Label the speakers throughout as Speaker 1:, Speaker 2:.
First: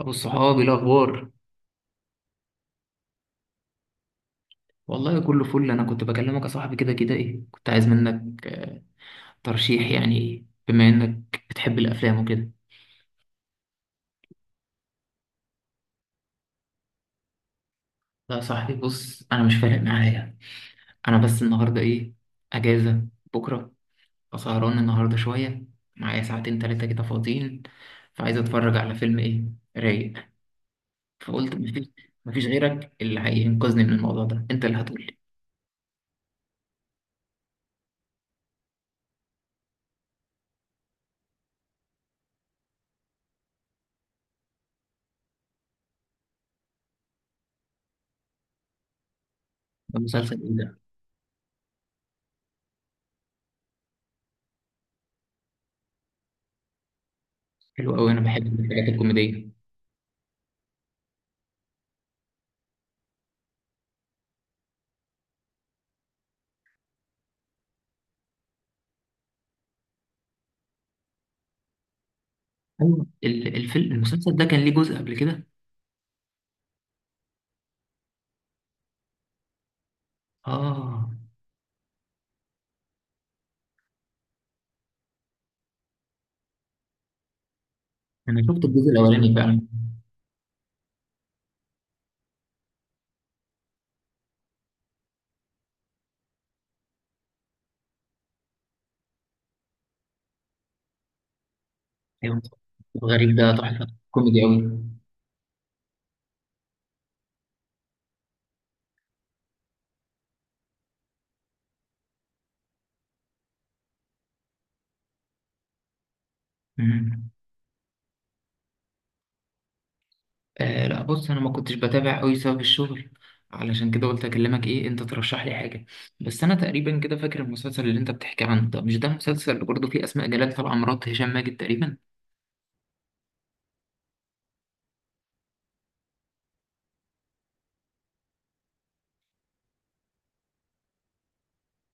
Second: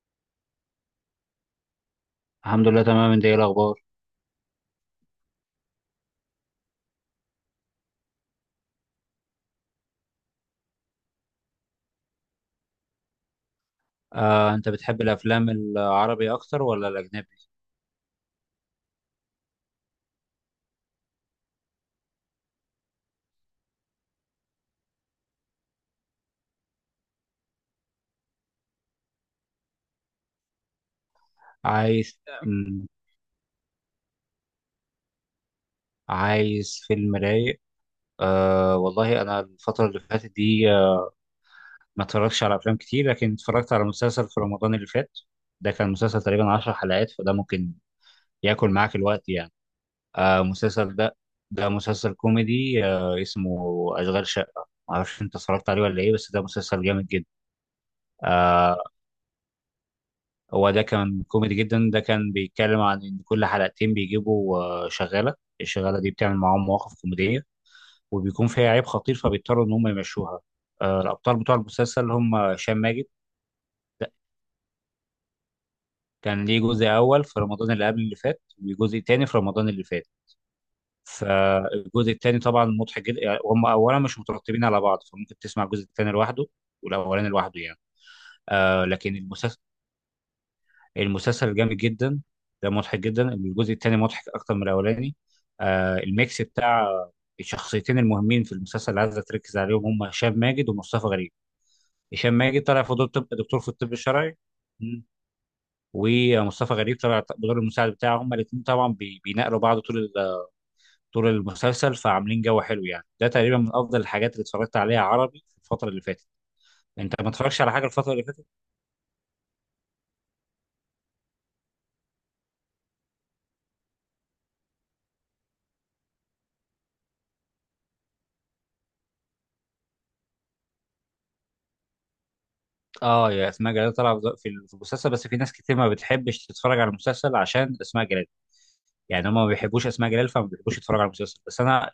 Speaker 1: ابو الصحاب إيه الاخبار؟
Speaker 2: الحمد لله، تمام. انت ايه الاخبار؟
Speaker 1: والله كله فل. انا كنت بكلمك يا صاحبي كده ايه، كنت عايز منك ترشيح، يعني بما انك بتحب الافلام وكده.
Speaker 2: انت بتحب الافلام العربي اكتر ولا الاجنبي؟
Speaker 1: لا يا صاحبي، بص انا مش فارق معايا. انا بس النهارده ايه، اجازه بكره، فسهران النهارده شويه، معايا ساعتين تلاتة كده فاضيين، فعايز اتفرج على فيلم ايه، رايق. فقلت مفيش،
Speaker 2: عايز
Speaker 1: مفيش
Speaker 2: أم،
Speaker 1: غيرك اللي هينقذني من الموضوع ده، انت اللي هتقولي.
Speaker 2: عايز فيلم رايق. والله انا الفتره اللي فاتت دي، ما اتفرجتش على افلام كتير، لكن اتفرجت على مسلسل في رمضان اللي فات. ده كان مسلسل تقريبا 10 حلقات، فده ممكن ياكل معاك الوقت يعني.
Speaker 1: ده مسلسل ايه ده؟
Speaker 2: المسلسل ده، ده مسلسل كوميدي، اسمه اشغال شقه، معرفش انت اتفرجت عليه ولا ايه، بس ده مسلسل جامد جدا.
Speaker 1: حلو قوي، انا بحب
Speaker 2: آه،
Speaker 1: الحاجات الكوميديه.
Speaker 2: هو ده كان كوميدي جدا. ده كان بيتكلم عن ان كل حلقتين بيجيبوا شغاله. الشغاله دي بتعمل معاهم مواقف كوميديه، وبيكون فيها عيب خطير، فبيضطروا ان هم يمشوها. الابطال بتوع المسلسل هم هشام ماجد.
Speaker 1: ايوه، الفيلم
Speaker 2: ده
Speaker 1: المسلسل ده كان ليه جزء قبل كده؟
Speaker 2: كان ليه جزء اول في رمضان اللي قبل اللي فات، وجزء تاني في رمضان اللي فات.
Speaker 1: اه.
Speaker 2: فالجزء التاني طبعا مضحك جدا، يعني هم اولا مش مترتبين على بعض، فممكن تسمع الجزء التاني لوحده والاولاني لوحده يعني.
Speaker 1: انا شفت الجزء
Speaker 2: لكن
Speaker 1: الاولاني
Speaker 2: المسلسل،
Speaker 1: فعلا.
Speaker 2: المسلسل جامد جدا. ده مضحك جدا، الجزء الثاني مضحك اكتر من الاولاني. الميكس بتاع الشخصيتين المهمين في المسلسل اللي عايز تركز عليهم هم هشام ماجد ومصطفى غريب. هشام
Speaker 1: ايوه،
Speaker 2: ماجد طلع في دور طب
Speaker 1: غريب ده
Speaker 2: دكتور في
Speaker 1: تحفه
Speaker 2: الطب الشرعي.
Speaker 1: كوميدي قوي.
Speaker 2: مم. ومصطفى غريب طلع بدور المساعد بتاعه. هما الاثنين طبعا بيناقلوا بعض طول المسلسل، فعاملين جو حلو يعني. ده تقريبا من افضل الحاجات اللي اتفرجت عليها عربي في الفتره اللي فاتت. انت ما
Speaker 1: مم.
Speaker 2: اتفرجتش على حاجه الفتره اللي فاتت؟
Speaker 1: آه لا، بص انا ما كنتش بتابع قوي بسبب الشغل، علشان كده قلت اكلمك ايه، انت ترشح لي حاجه. بس انا تقريبا كده فاكر المسلسل اللي انت بتحكي عنه، ده مش ده المسلسل اللي برضه فيه اسماء جلال طالعه مرات هشام ماجد تقريبا؟
Speaker 2: اه يا اسماء جلال طالعه في المسلسل، بس في ناس كتير ما بتحبش تتفرج على المسلسل عشان اسماء جلال، يعني هم ما بيحبوش اسماء جلال، فما بيحبوش يتفرجوا على المسلسل. بس انا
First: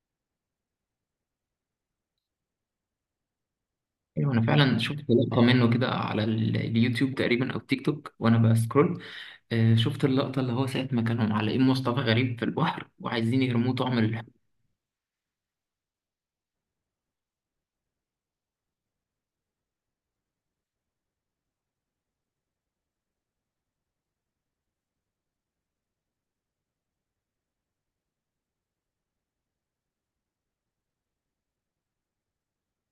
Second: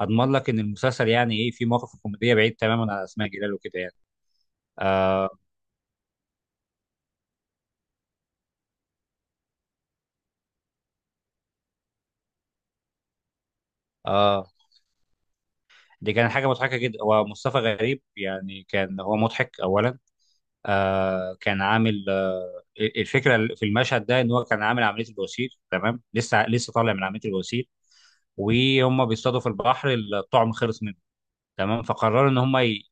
Speaker 2: اضمن لك ان المسلسل يعني ايه، في مواقف كوميديه بعيد تماما عن اسماء جلال وكده يعني.
Speaker 1: ايوه، انا فعلا شفت
Speaker 2: آه
Speaker 1: لقطه منه كده على اليوتيوب تقريبا او تيك توك وانا بسكرول. شفت اللقطة اللي هو ساعة ما كانوا معلقين مصطفى غريب في البحر وعايزين يرموه طعم الحب.
Speaker 2: اه دي كانت حاجه مضحكه جدا. هو مصطفى غريب يعني كان هو مضحك اولا. كان عامل الفكره في المشهد ده ان هو كان عامل عمليه البواسير، تمام، لسه طالع من عمليه البواسير، وهم بيصطادوا في البحر، الطعم خلص منه، تمام، فقرروا ان هم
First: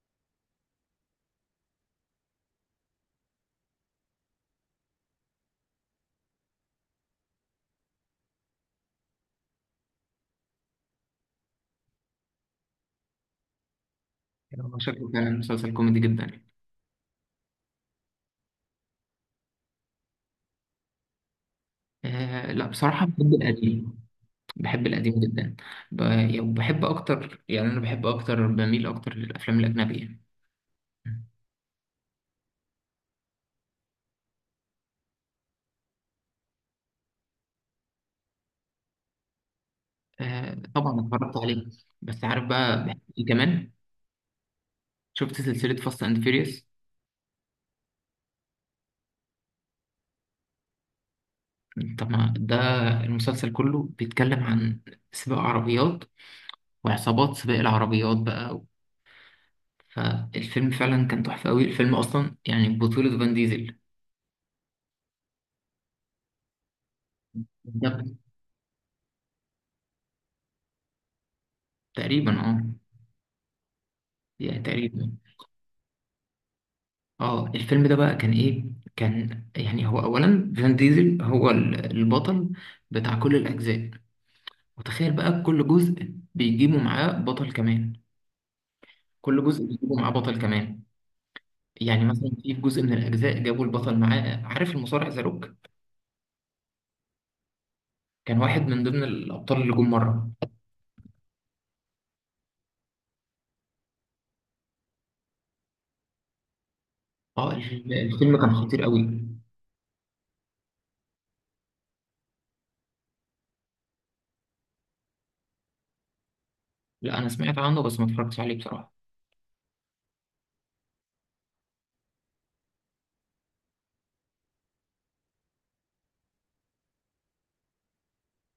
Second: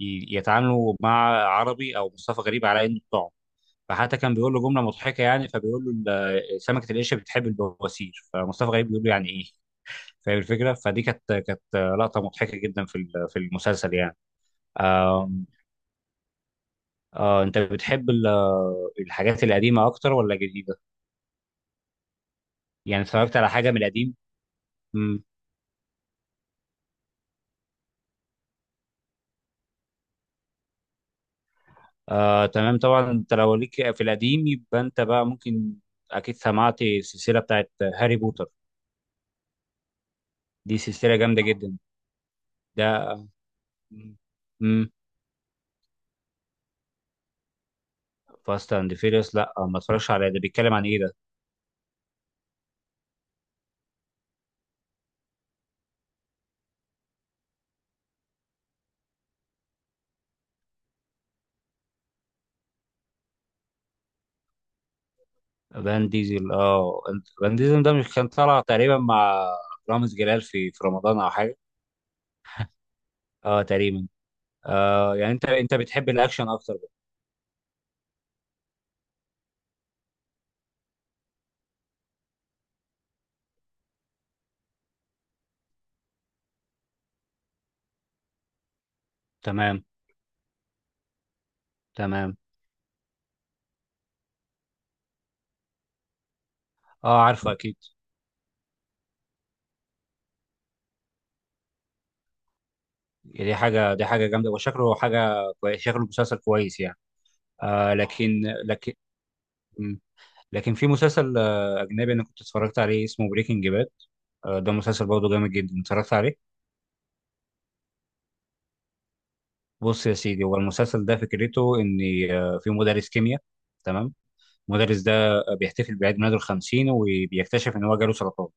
Speaker 2: يتعاملوا مع عربي او مصطفى غريب على انه بتوعه. فحتى كان بيقول له جمله مضحكه يعني، فبيقول له سمكه القشه بتحب البواسير، فمصطفى غريب بيقول له يعني ايه؟ فاهم الفكره. فدي كانت لقطه مضحكه جدا في في المسلسل يعني.
Speaker 1: هو شكله كان
Speaker 2: آم،
Speaker 1: مسلسل كوميدي جدا يعني.
Speaker 2: انت بتحب الحاجات القديمه اكتر ولا الجديده؟
Speaker 1: آه لا،
Speaker 2: يعني
Speaker 1: بصراحة بحب
Speaker 2: اتفرجت على حاجه من
Speaker 1: القديم.
Speaker 2: القديم؟
Speaker 1: بحب القديم
Speaker 2: امم
Speaker 1: جدا. يعني بحب أكتر، يعني أنا بحب أكتر، بميل أكتر للأفلام الأجنبية.
Speaker 2: تمام، طبعا انت لو ليك في القديم، يبقى انت بقى ممكن اكيد سمعت السلسله بتاعت هاري بوتر.
Speaker 1: آه
Speaker 2: دي
Speaker 1: طبعا
Speaker 2: سلسلة
Speaker 1: اتفرجت
Speaker 2: جامدة
Speaker 1: عليه.
Speaker 2: جدا.
Speaker 1: بس عارف
Speaker 2: ده.
Speaker 1: بقى بحب إيه كمان؟
Speaker 2: امم
Speaker 1: شفت سلسلة فاست أند فيريوس؟
Speaker 2: فاست اند فيريوس؟ لا ما اتفرجش عليه، ده بيتكلم عن ايه ده؟
Speaker 1: طب ما ده المسلسل كله بيتكلم عن سباق عربيات وعصابات سباق العربيات بقى. فالفيلم فعلا كان تحفة أوي، الفيلم أصلا يعني بطولة فان ديزل.
Speaker 2: فان ديزل، اه، فان ديزل ده مش
Speaker 1: بالظبط.
Speaker 2: كان طالع تقريبا مع رامز جلال في رمضان او حاجة؟
Speaker 1: تقريبا اه.
Speaker 2: اه تقريبا.
Speaker 1: يعني تقريبا.
Speaker 2: يعني انت بتحب الاكشن اكتر بقى.
Speaker 1: اه، الفيلم ده بقى كان ايه، كان يعني هو اولا فان ديزل هو البطل بتاع كل الاجزاء. وتخيل بقى، كل جزء بيجيبوا معاه بطل كمان، كل جزء
Speaker 2: تمام.
Speaker 1: بيجيبوا معاه بطل كمان يعني مثلا
Speaker 2: تمام.
Speaker 1: في جزء من الاجزاء جابوا البطل معاه، عارف المصارع ذا روك؟
Speaker 2: اه، عارفه اكيد.
Speaker 1: كان واحد من ضمن الابطال اللي جم مره.
Speaker 2: دي حاجة، دي حاجة جامدة، وشكله حاجة كويس، شكله مسلسل كويس يعني.
Speaker 1: اه الفيلم
Speaker 2: لكن
Speaker 1: كان خطير
Speaker 2: لكن
Speaker 1: قوي.
Speaker 2: مم. لكن في مسلسل اجنبي انا كنت اتفرجت عليه، اسمه بريكنج باد. ده مسلسل برضه جامد جدا، اتفرجت عليه.
Speaker 1: لا انا سمعت عنه بس ما اتفرجتش عليه بصراحه.
Speaker 2: بص يا سيدي، هو المسلسل ده فكرته ان في مدرس كيمياء، تمام. المدرس ده بيحتفل بعيد ميلاده الخمسين، وبيكتشف ان هو جاله سرطان.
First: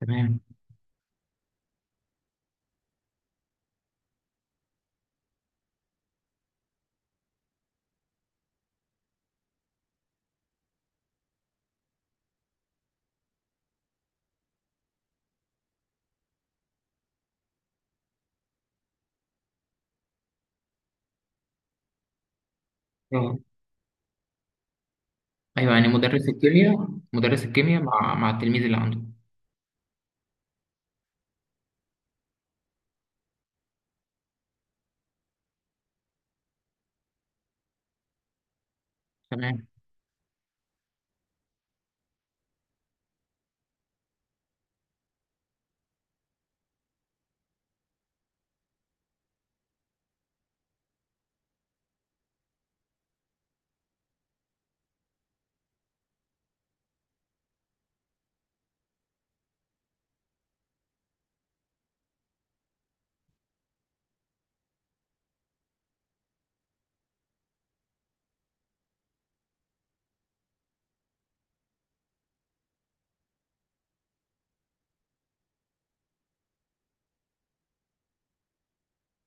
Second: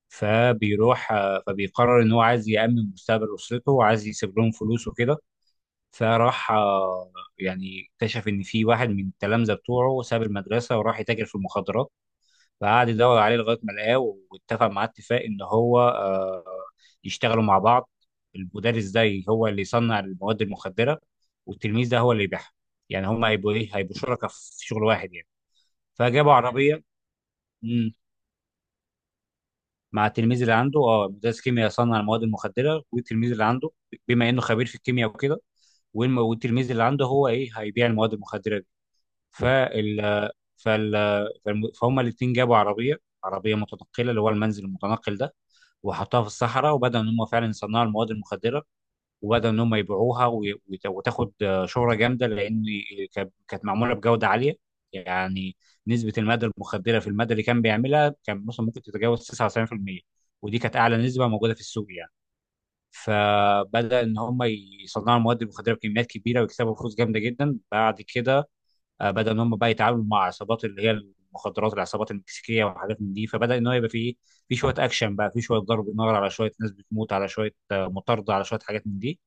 Speaker 1: تمام.
Speaker 2: فبيروح، فبيقرر ان هو عايز يأمن مستقبل اسرته، وعايز يسيب لهم فلوس وكده. فراح، يعني اكتشف ان في واحد من التلامذه بتوعه ساب المدرسه، وراح يتاجر في المخدرات. فقعد يدور عليه لغايه ما لقاه، واتفق مع، اتفاق ان هو يشتغلوا مع بعض. المدرس ده هو اللي يصنع المواد المخدره، والتلميذ ده هو اللي يبيعها. يعني هم
Speaker 1: اه.
Speaker 2: هيبقوا ايه؟ هيبقوا شركاء في شغل واحد يعني.
Speaker 1: ايوه يعني مدرس
Speaker 2: فجابوا عربيه.
Speaker 1: الكيمياء، مدرس الكيمياء
Speaker 2: مم،
Speaker 1: مع مع التلميذ اللي عنده.
Speaker 2: مع التلميذ اللي عنده، اه، مدرس كيمياء يصنع المواد المخدره والتلميذ اللي عنده، بما انه خبير في الكيمياء وكده، والتلميذ اللي عنده هو ايه؟ هيبيع المواد المخدره دي.
Speaker 1: تمام.
Speaker 2: فال فهم الاثنين جابوا عربيه، عربيه متنقله، اللي هو المنزل المتنقل ده، وحطوها في الصحراء، وبدأوا ان هم فعلا يصنعوا المواد المخدره، وبدأوا ان هم يبيعوها، وتاخد شهره جامده، لان كانت معموله بجوده عاليه يعني. نسبه الماده المخدره في الماده اللي كان بيعملها كان مثلا ممكن تتجاوز 99%، ودي كانت اعلى نسبه موجوده في السوق يعني. فبدأ ان هم يصنعوا المواد المخدره بكميات كبيره، ويكسبوا فلوس جامده جدا. بعد كده بدا ان هم بقى يتعاملوا مع عصابات، اللي هي المخدرات، العصابات المكسيكيه وحاجات من دي. فبدا ان هو يبقى فيه، في شويه اكشن بقى، في شويه ضرب نار، على شويه ناس بتموت، على شويه مطارده، على شويه حاجات من دي.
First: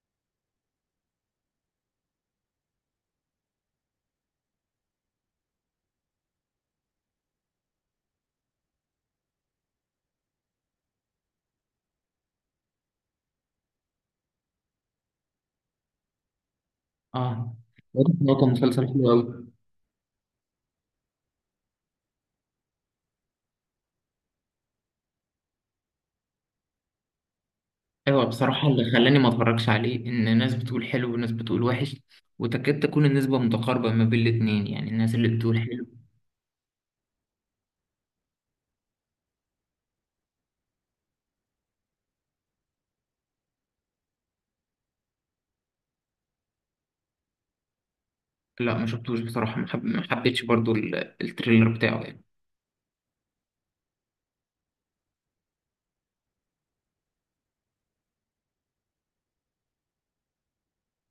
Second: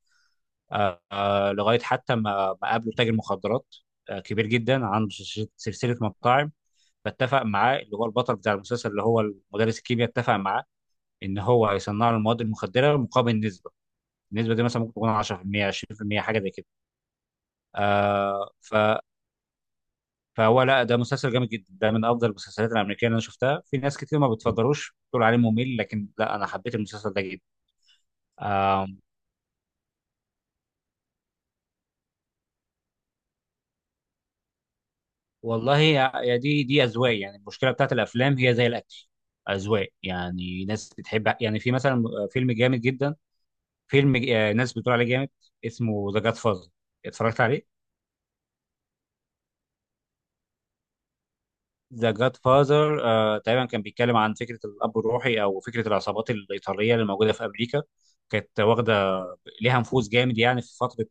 Speaker 2: لغايه حتى ما قابلوا تاجر مخدرات كبير جدا، عنده سلسله، سلسلة مطاعم. فاتفق معاه، اللي هو البطل بتاع المسلسل اللي هو مدرس الكيمياء، اتفق معاه ان هو هيصنع له المواد المخدره مقابل نسبه. النسبه دي مثلا ممكن تكون 10% 20% حاجه زي كده.
Speaker 1: اه. واضح إن هو كان
Speaker 2: آه ف
Speaker 1: مسلسل حلو قوي.
Speaker 2: فهو لا، ده مسلسل جامد جدا، ده من افضل المسلسلات الامريكيه اللي انا شفتها. في ناس كتير ما بتفضلوش، بتقول عليه ممل، لكن لا، انا حبيت المسلسل ده جدا.
Speaker 1: ايوه بصراحه، اللي
Speaker 2: آم
Speaker 1: خلاني ما اتفرجش عليه ان ناس بتقول حلو وناس بتقول وحش. وتكاد تكون النسبه متقاربه ما بين الاتنين، يعني الناس اللي بتقول
Speaker 2: والله
Speaker 1: حلو.
Speaker 2: يا دي اذواق يعني، المشكله بتاعت الافلام هي زي الاكل، اذواق، يعني ناس بتحب، يعني في مثلا فيلم جامد جدا، فيلم ج- آه، ناس بتقول عليه جامد، اسمه ذا جاد فازر. اتفرجت عليه؟
Speaker 1: لا ما شفتوش بصراحه، ما حبيتش برضو التريلر بتاعه
Speaker 2: ذا
Speaker 1: يعني.
Speaker 2: جاد فازر تقريبا كان بيتكلم عن فكره الاب الروحي، او فكره العصابات الايطاليه اللي موجوده في امريكا. كانت واخده ليها نفوذ جامد يعني في فتره،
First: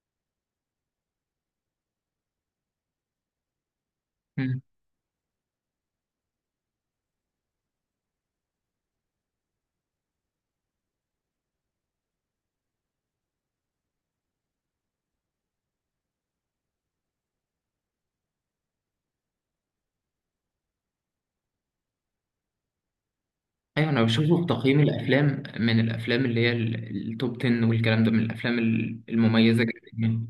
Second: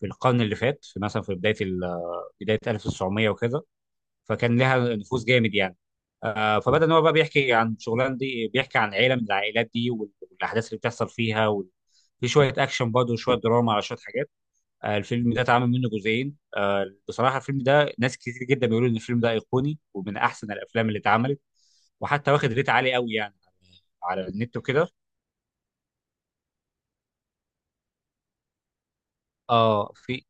Speaker 2: في القرن اللي فات، في مثلا في بدايه 1900 وكده. فكان
Speaker 1: مم.
Speaker 2: لها نفوذ جامد يعني. فبدا ان هو بقى بيحكي عن شغلان دي، بيحكي عن عيله من العائلات دي، والاحداث اللي بتحصل فيها في شويه اكشن برضه، وشويه دراما، على شويه حاجات. الفيلم ده اتعمل منه جزئين. بصراحه، الفيلم ده ناس كتير جدا بيقولوا ان الفيلم ده ايقوني ومن احسن الافلام اللي اتعملت، وحتى واخد ريت عالي قوي يعني
Speaker 1: ايوه انا
Speaker 2: على
Speaker 1: بشوفه في
Speaker 2: النت
Speaker 1: تقييم
Speaker 2: وكده.
Speaker 1: الافلام، من الافلام اللي هي التوب 10 والكلام ده، من الافلام المميزه جدا
Speaker 2: اه، في
Speaker 1: يعني.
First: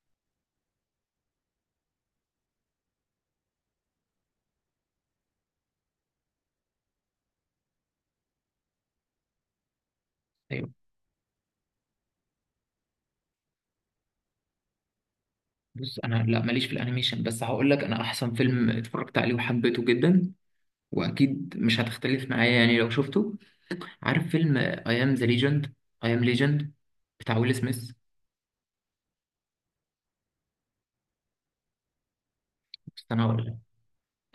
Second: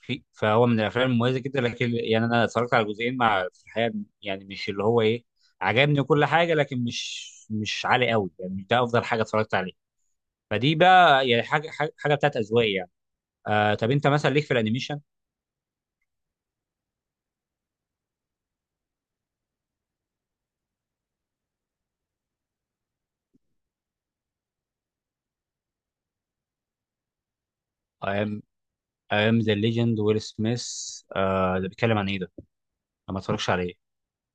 Speaker 2: في فهو من الافلام المميزه جدا، لكن يعني انا اتفرجت على جزئين مع في الحقيقه، يعني مش اللي هو ايه، عجبني كل حاجه، لكن مش، مش عالي قوي يعني، مش ده افضل حاجه اتفرجت عليها.
Speaker 1: ايوه.
Speaker 2: فدي بقى يعني حاجة بتاعت اذواق يعني. طب انت مثلا ليك في الانيميشن؟
Speaker 1: بص انا لا ماليش في الانيميشن، بس هقول لك انا احسن فيلم اتفرجت عليه وحبيته جدا، واكيد مش هتختلف معايا يعني لو شفته. عارف فيلم اي ام ذا ليجند؟ اي ام ليجند بتاع ويل سميث.
Speaker 2: ايام ايام ذا ليجند، ويل سميث. ده بيتكلم عن ايه ده؟
Speaker 1: بس
Speaker 2: انا ما
Speaker 1: انا هقول
Speaker 2: اتفرجش
Speaker 1: لك،
Speaker 2: عليه.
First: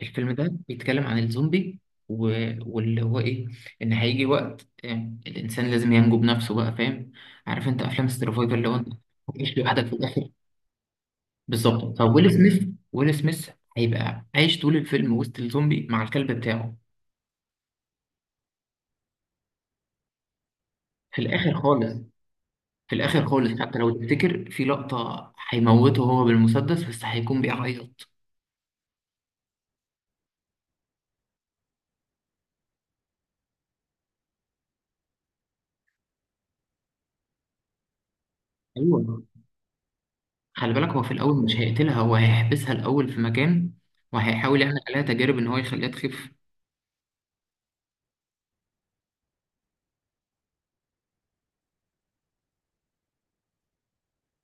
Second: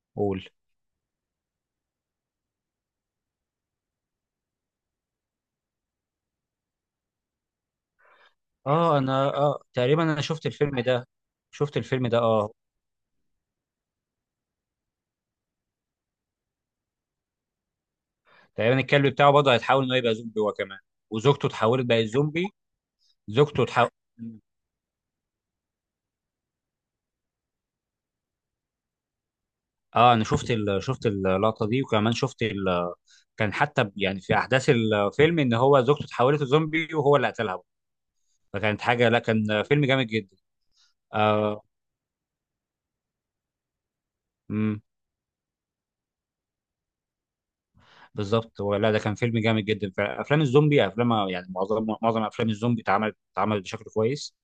Speaker 1: الفيلم
Speaker 2: قول.
Speaker 1: ده بيتكلم عن الزومبي و... واللي هو ايه، ان هيجي وقت يعني الانسان لازم ينجو بنفسه بقى، فاهم؟ عارف انت افلام السرفايفل اللي هو انت
Speaker 2: اه، انا
Speaker 1: هتعيش
Speaker 2: اه
Speaker 1: لوحدك في
Speaker 2: تقريبا انا
Speaker 1: الاخر؟
Speaker 2: شفت الفيلم ده. شفت
Speaker 1: بالظبط.
Speaker 2: الفيلم ده
Speaker 1: فويل
Speaker 2: اه.
Speaker 1: سميث، ويل سميث هيبقى عايش طول الفيلم وسط الزومبي مع الكلب بتاعه.
Speaker 2: تقريبا الكلب بتاعه برضه هيتحول انه يبقى زومبي هو كمان،
Speaker 1: في
Speaker 2: وزوجته
Speaker 1: الاخر
Speaker 2: اتحولت
Speaker 1: خالص،
Speaker 2: بقت زومبي.
Speaker 1: في الاخر خالص
Speaker 2: زوجته
Speaker 1: حتى لو
Speaker 2: تحاول.
Speaker 1: تفتكر في لقطه هيموته هو بالمسدس بس هيكون بيعيط.
Speaker 2: اه انا شفت اللقطه دي، وكمان كان حتى يعني في احداث الفيلم ان هو زوجته اتحولت لزومبي، وهو اللي قتلها، فكانت حاجه، لا
Speaker 1: ايوه.
Speaker 2: كان فيلم جامد جدا.
Speaker 1: خلي بالك هو في الاول مش
Speaker 2: آه
Speaker 1: هيقتلها، هو هيحبسها الاول في مكان، وهيحاول يعمل
Speaker 2: امم
Speaker 1: عليها تجارب ان هو يخليها تخف.
Speaker 2: بالظبط. هو لا، ده كان فيلم جامد جدا. فافلام الزومبي، افلام يعني، معظم افلام الزومبي اتعملت بشكل كويس.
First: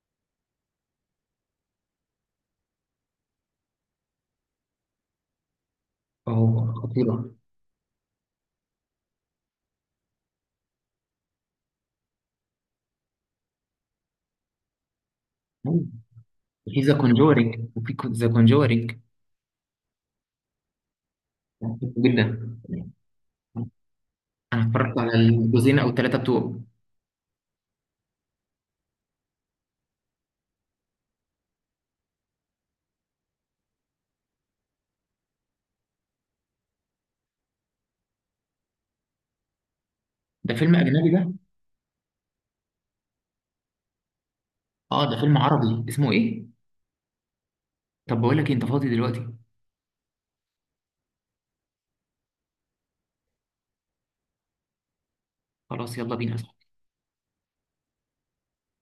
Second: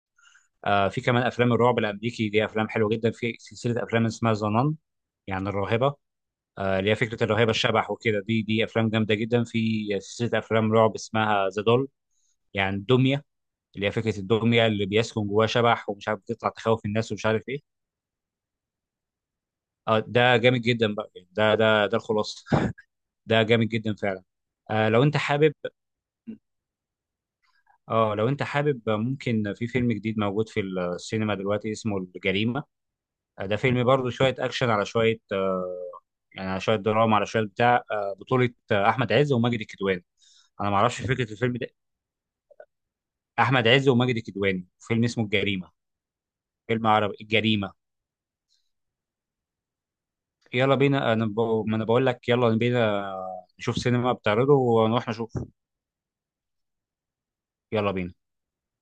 Speaker 2: في كمان افلام الرعب الامريكي دي افلام حلوه جدا. في سلسله افلام اسمها ذا نان، يعني الراهبه.
Speaker 1: فهو
Speaker 2: اللي هي فكره
Speaker 1: خطيره.
Speaker 2: الرهيبه، الشبح وكده. دي افلام جامده جدا. في سلسله افلام رعب اسمها ذا، يعني الدميه، اللي هي فكره الدميه اللي بيسكن جواها
Speaker 1: أيوة.
Speaker 2: شبح ومش عارف بتطلع
Speaker 1: في
Speaker 2: تخوف
Speaker 1: ذا
Speaker 2: الناس، ومش عارف
Speaker 1: كونجورينج،
Speaker 2: ايه.
Speaker 1: وفي ذا كونجورينج
Speaker 2: اه ده جامد جدا بقى يعني، ده
Speaker 1: جدا.
Speaker 2: الخلاصه. ده جامد جدا فعلا.
Speaker 1: انا اتفرجت
Speaker 2: لو
Speaker 1: على
Speaker 2: انت حابب،
Speaker 1: الجزئين او الثلاثه بتوعه.
Speaker 2: اه لو انت حابب، ممكن في فيلم جديد موجود في السينما دلوقتي اسمه الجريمة. ده فيلم برضه شوية اكشن، على شوية يعني، على شوية دراما، على شوية بتاع، بطولة احمد عز وماجد الكدواني.
Speaker 1: ده
Speaker 2: انا
Speaker 1: فيلم
Speaker 2: ما اعرفش
Speaker 1: اجنبي ده؟
Speaker 2: فكرة الفيلم ده. احمد عز وماجد الكدواني، فيلم
Speaker 1: اه ده
Speaker 2: اسمه
Speaker 1: فيلم
Speaker 2: الجريمة.
Speaker 1: عربي اسمه ايه؟
Speaker 2: فيلم عربي، الجريمة.
Speaker 1: طب بقول لك إيه، انت فاضي دلوقتي؟
Speaker 2: يلا بينا ما انا بقول لك يلا بينا، نشوف سينما بتعرضه ونروح نشوف.
Speaker 1: خلاص يلا بينا.
Speaker 2: يلا بينا.